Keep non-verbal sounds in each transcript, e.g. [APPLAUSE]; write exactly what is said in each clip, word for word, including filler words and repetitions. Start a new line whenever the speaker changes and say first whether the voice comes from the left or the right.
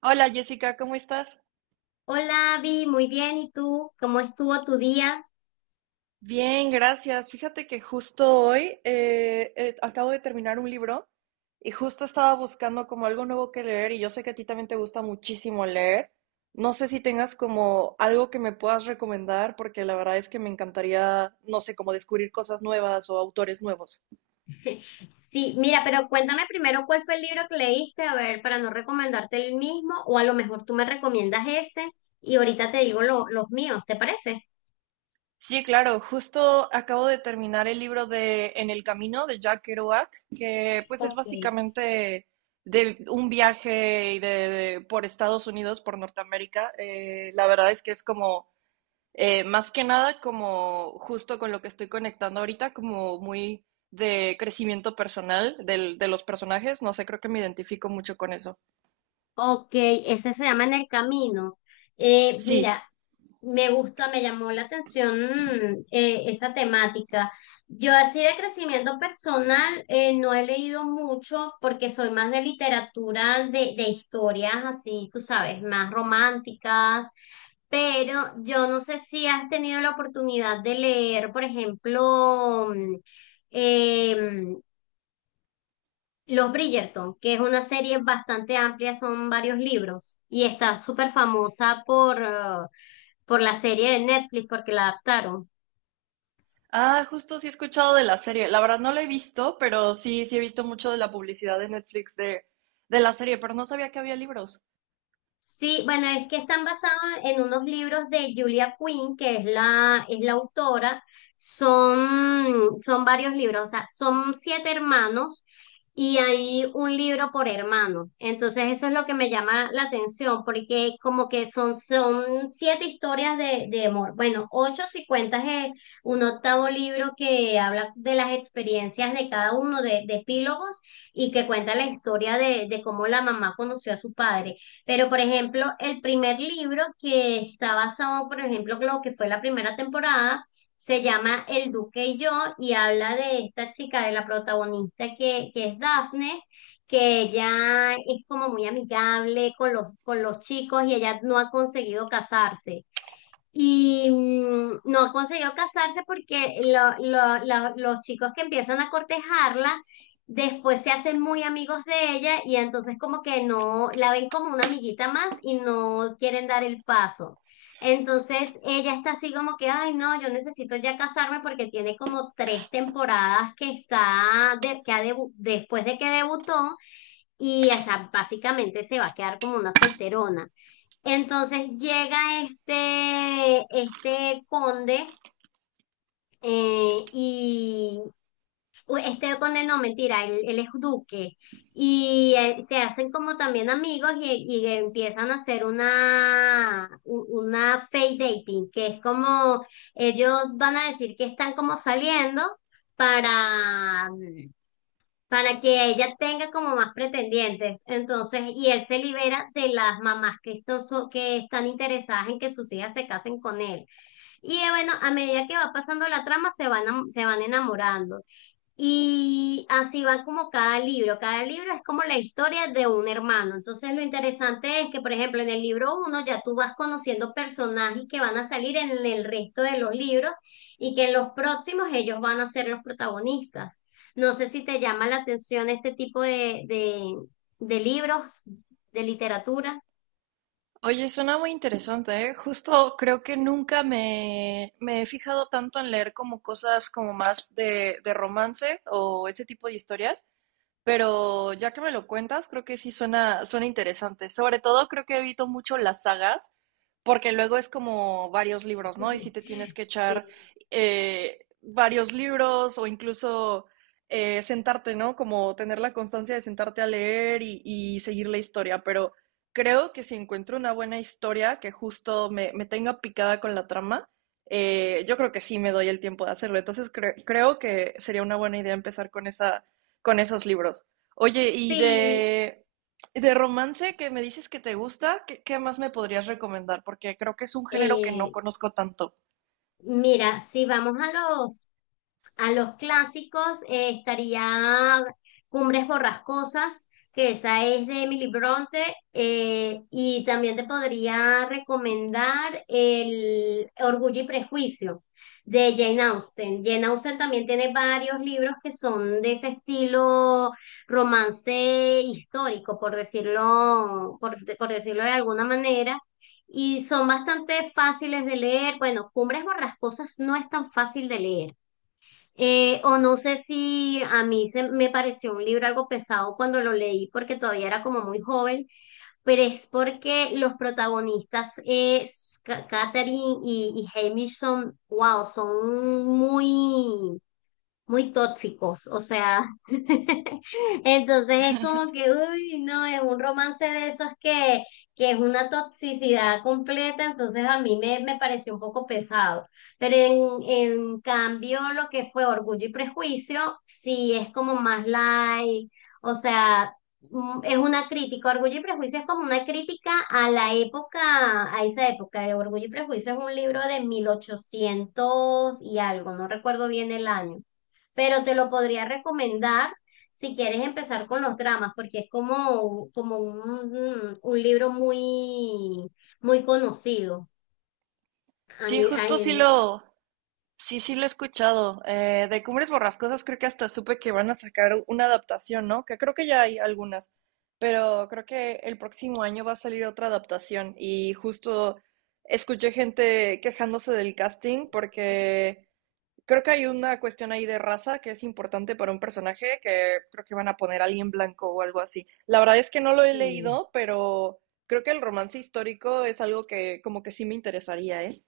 right: Hola Jessica, ¿cómo estás?
left: Hola, Vi, muy bien. ¿Y tú? ¿Cómo estuvo tu día?
right: Bien, gracias. Fíjate que justo hoy eh, eh, acabo de terminar un libro y justo estaba buscando como algo nuevo que leer, y yo sé que a ti también te gusta muchísimo leer. No sé si tengas como algo que me puedas recomendar, porque la verdad es que me encantaría, no sé, como descubrir cosas nuevas o autores nuevos.
left: [LAUGHS] Sí, mira, pero cuéntame primero cuál fue el libro que leíste, a ver, para no recomendarte el mismo, o a lo mejor tú me recomiendas ese y ahorita te digo lo- los míos, ¿te parece?
right: Sí, claro, justo acabo de terminar el libro de En el Camino de Jack Kerouac, que pues es
left: Ok.
right: básicamente de un viaje y de, de- por Estados Unidos, por Norteamérica. Eh, la verdad es que es como, eh, más que nada, como justo con lo que estoy conectando ahorita, como muy de crecimiento personal del- de los personajes. No sé, creo que me identifico mucho con eso.
left: Ok, Ese se llama En el Camino. Eh,
right: Sí.
left: mira, me gusta, me llamó la atención mm, eh, esa temática. Yo así de crecimiento personal eh, no he leído mucho porque soy más de literatura, de, de historias así, tú sabes, más románticas, pero yo no sé si has tenido la oportunidad de leer, por ejemplo, mm, em, los Bridgerton, que es una serie bastante amplia, son varios libros y está súper famosa por, eh, por la serie de Netflix porque la adaptaron.
right: Ah, justo sí he escuchado de la serie. La verdad no la he visto, pero sí, sí he visto mucho de la publicidad de Netflix de, de la serie, pero no sabía que había libros.
left: Sí, bueno, es que están basados en unos libros de Julia Quinn, que es la, es la autora. Son, son varios libros, o sea, son siete hermanos y hay un libro por hermano. Entonces, eso es lo que me llama la atención, porque como que son, son siete historias de, de amor. Bueno, ocho si cuentas eh, un octavo libro que habla de las experiencias de cada uno de, de epílogos y que cuenta la historia de, de cómo la mamá conoció a su padre. Pero, por ejemplo, el primer libro que está basado, por ejemplo, en lo que fue la primera temporada, se llama El Duque y yo y habla de esta chica, de la protagonista que, que es Daphne, que ella es como muy amigable con los, con los chicos y ella no ha conseguido casarse. Y mm, no consiguió casarse porque lo- lo- la- los chicos que empiezan a cortejarla después se hacen muy amigos de ella y entonces como que no la ven como una amiguita más y no quieren dar el paso. Entonces ella está así como que, ay no, yo necesito ya casarme porque tiene como tres temporadas que está, de- que ha debu- después de que debutó y o sea, básicamente se va a quedar como una solterona. Entonces llega este, este conde eh, y u- este conde no, mentira, él, él es duque y eh, se hacen como también amigos y, y empiezan a hacer una, u- una fake dating, que es como ellos van a decir que están como saliendo para para que ella tenga como más pretendientes. Entonces, y él se libera de las mamás que están, so- que están interesadas en que sus hijas se casen con él. Y eh, bueno, a medida que va pasando la trama, se van, am- se van enamorando. Y así va como cada libro. Cada libro es como la historia de un hermano. Entonces lo interesante es que, por ejemplo, en el libro uno ya tú vas conociendo personajes que van a salir en el resto de los libros y que en los próximos ellos van a ser los protagonistas. No sé si te llama la atención este tipo de, de, de libros, de literatura.
right: Oye, suena muy interesante, ¿eh? Justo creo que nunca me, me he fijado tanto en leer como cosas como más de, de romance o ese tipo de historias. Pero ya que me lo cuentas, creo que sí suena, suena interesante. Sobre todo creo que evito mucho las sagas, porque luego es como varios libros, ¿no? Y si te tienes
left: [LAUGHS]
right: que
left: Sí,
right: echar eh, varios libros, o incluso eh, sentarte, ¿no? Como tener la constancia de sentarte a leer y, y seguir la historia. Pero creo que si encuentro una buena historia que justo me, me tenga picada con la trama, eh, yo creo que sí me doy el tiempo de hacerlo. Entonces cre- creo que sería una buena idea empezar con esa, con esos libros. Oye, y
left: sí,
right: de, de romance que me dices que te gusta, ¿qué, qué más me podrías recomendar? Porque creo que es un género que no
left: eh,
right: conozco tanto.
left: mira, si vamos a los a los clásicos eh, estaría Cumbres Borrascosas, que esa es de Emily Bronte, eh, y también te podría recomendar el Orgullo y Prejuicio de Jane Austen. Jane Austen también tiene varios libros que son de ese estilo romance histórico, por decirlo, por, por decirlo de alguna manera, y son bastante fáciles de leer. Bueno, Cumbres Borrascosas no es tan fácil de leer. Eh, o no sé si a mí se, me pareció un libro algo pesado cuando lo leí porque todavía era como muy joven, pero es porque los protagonistas, eh, Ca- Catherine y, y Hamish, son, wow, son muy, muy tóxicos, o sea, [LAUGHS] entonces es como que, uy, no, es un romance de esos que, que es una toxicidad completa, entonces a mí me, me pareció un poco pesado, pero en, en cambio lo que fue Orgullo y Prejuicio, sí es como más light, o sea, mm, es una crítica, Orgullo y Prejuicio es como una crítica a la época, a esa época, de Orgullo y Prejuicio es un libro de mil ochocientos y algo, no recuerdo bien el año pero te lo podría recomendar si quieres empezar con los dramas, porque es como, como un, un libro muy, muy conocido a
right: Sí,
left: ni- a-
right: justo sí
left: en-
right: lo, sí, sí lo he escuchado. Eh, de Cumbres Borrascosas creo que hasta supe que van a sacar una adaptación, ¿no? Que creo que ya hay algunas, pero creo que el próximo año va a salir otra adaptación. Y justo escuché gente quejándose del casting, porque creo que hay una cuestión ahí de raza que es importante para un personaje, que creo que van a poner alguien blanco o algo así. La verdad es que no lo he
left: sí.
right: leído, pero creo que el romance histórico es algo que como que sí me interesaría, ¿eh?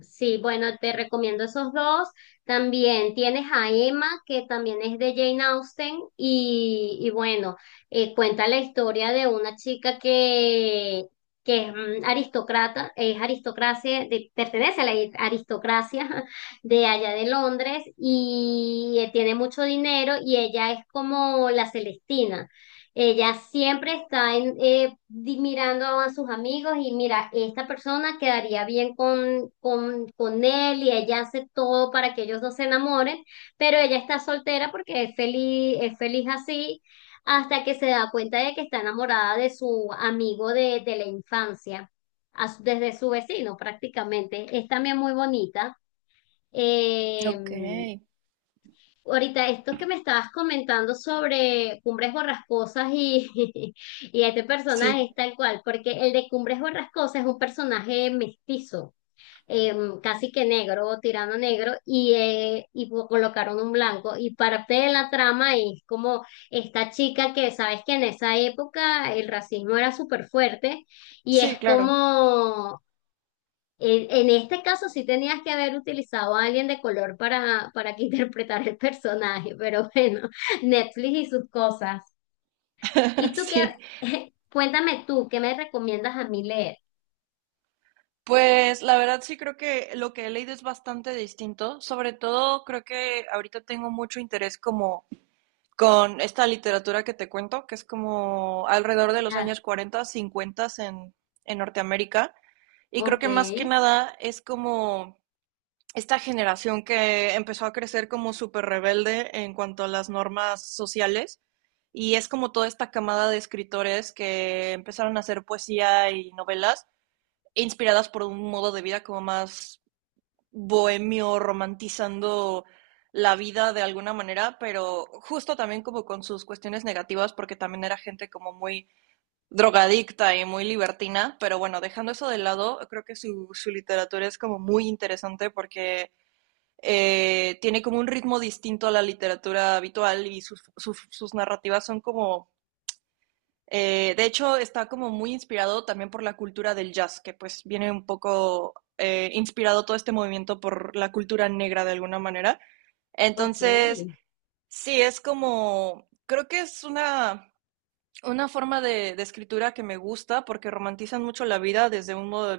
left: Sí, bueno, te recomiendo esos dos. También tienes a Emma, que también es de Jane Austen, y, y bueno, eh, cuenta la historia de una chica que, que es mm, aristócrata, es aristocracia, de- pertenece a la aristocracia [LAUGHS] de allá de Londres, y eh, tiene mucho dinero, y ella es como la Celestina. Ella siempre está en, eh, di- mirando a sus amigos y mira, esta persona quedaría bien con, con, con él y ella hace todo para que ellos dos se enamoren, pero ella está soltera porque es feliz, es feliz así hasta que se da cuenta de que está enamorada de su amigo de, de la infancia, as- desde su vecino prácticamente. Es también muy bonita.
right: Ok.
left: Em, Ahorita, esto que me estabas comentando sobre Cumbres Borrascosas y, [LAUGHS] y este personaje
right: Sí,
left: es tal cual, porque el de Cumbres Borrascosas es un personaje mestizo, eh, casi que negro, tirando a negro, y, eh, y po- colocaron un blanco. Y parte de la trama es como esta chica que, sabes que en esa época el racismo era súper fuerte, y
right: sí,
left: es
right: claro.
left: como en, en este caso sí tenías que haber utilizado a alguien de color para, para que [LAUGHS] interpretara el personaje, pero bueno, [LAUGHS] Netflix y sus cosas. ¿Y
right: [LAUGHS]
left: tú qué?
right: Sí.
left: [LAUGHS] Cuéntame tú, ¿qué me recomiendas a mí leer?
right: Pues la verdad sí creo que lo que he leído es bastante distinto. Sobre todo creo que ahorita tengo mucho interés como con esta literatura que te cuento, que es como alrededor de los
left: La-
right: años cuarenta, cincuenta en, en Norteamérica. Y creo
left: ok,
right: que más que nada es como esta generación que empezó a crecer como súper rebelde en cuanto a las normas sociales. Y es como toda esta camada de escritores que empezaron a hacer poesía y novelas inspiradas por un modo de vida como más bohemio, romantizando la vida de alguna manera, pero justo también como con sus cuestiones negativas, porque también era gente como muy drogadicta y muy libertina. Pero bueno, dejando eso de lado, creo que su, su literatura es como muy interesante porque eh, tiene como un ritmo distinto a la literatura habitual, y sus, sus, sus narrativas son como eh, de hecho, está como muy inspirado también por la cultura del jazz, que pues viene un poco eh, inspirado todo este movimiento por la cultura negra de alguna manera.
left: ok,
right: Entonces, sí, es como, creo que es una, una forma de, de escritura que me gusta porque romantizan mucho la vida desde un modo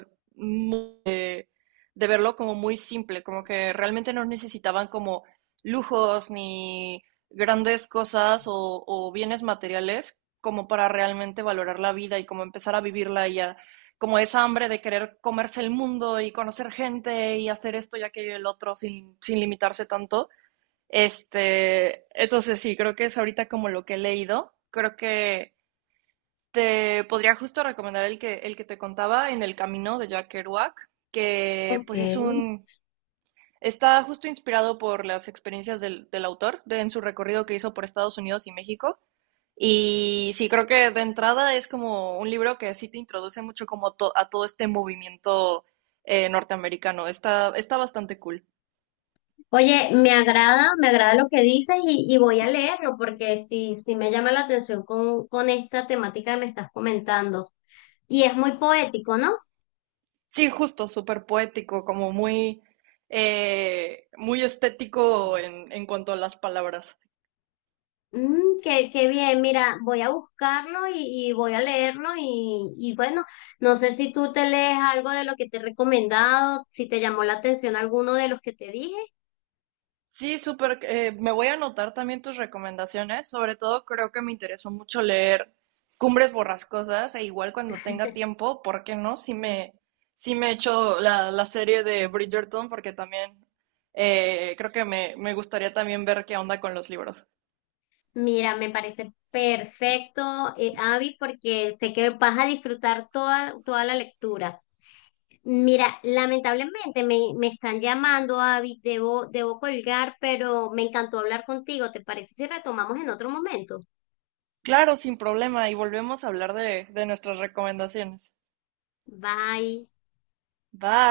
right: de verlo como muy simple, como que realmente no necesitaban como lujos ni grandes cosas, o, o bienes materiales, como para realmente valorar la vida y como empezar a vivirla y a, como esa hambre de querer comerse el mundo y conocer gente y hacer esto y aquello y el otro, sin, sin limitarse tanto. Este, entonces sí, creo que es ahorita como lo que he leído. Creo que te podría justo recomendar el que, el que te contaba, En el Camino de Jack Kerouac, que
left: ok.
right: pues es un. Está justo inspirado por las experiencias del, del autor de, en su recorrido que hizo por Estados Unidos y México. Y sí, creo que de entrada es como un libro que sí te introduce mucho como to- a todo este movimiento eh, norteamericano. Está, está bastante cool.
left: Oye, me agrada, me agrada lo que dices y, y voy a leerlo porque sí, sí me llama la atención con, con esta temática que me estás comentando. Y es muy poético, ¿no?
right: Sí, justo, súper poético, como muy, eh, muy estético en, en cuanto a las palabras.
left: Mm, qué, qué bien, mira, voy a buscarlo y, y voy a leerlo y, y bueno, no sé si tú te lees algo de lo que te he recomendado, si te llamó la atención alguno de los que te dije.
right: Sí, súper. Eh, me voy a anotar también tus recomendaciones. Sobre todo creo que me interesó mucho leer Cumbres Borrascosas, e igual cuando tenga tiempo, ¿por qué no? Sí me, sí me he la, la serie de Bridgerton, porque también eh, creo que me, me gustaría también ver qué onda con los libros.
left: Mira, me parece perfecto, eh, Abby, porque sé que vas a disfrutar toda, toda la lectura. Mira, lamentablemente me, me están llamando, Abby, debo, debo colgar, pero me encantó hablar contigo. ¿Te parece si retomamos en otro momento?
right: Claro, sin problema. Y volvemos a hablar de, de nuestras recomendaciones.
left: Bye.
right: Bye.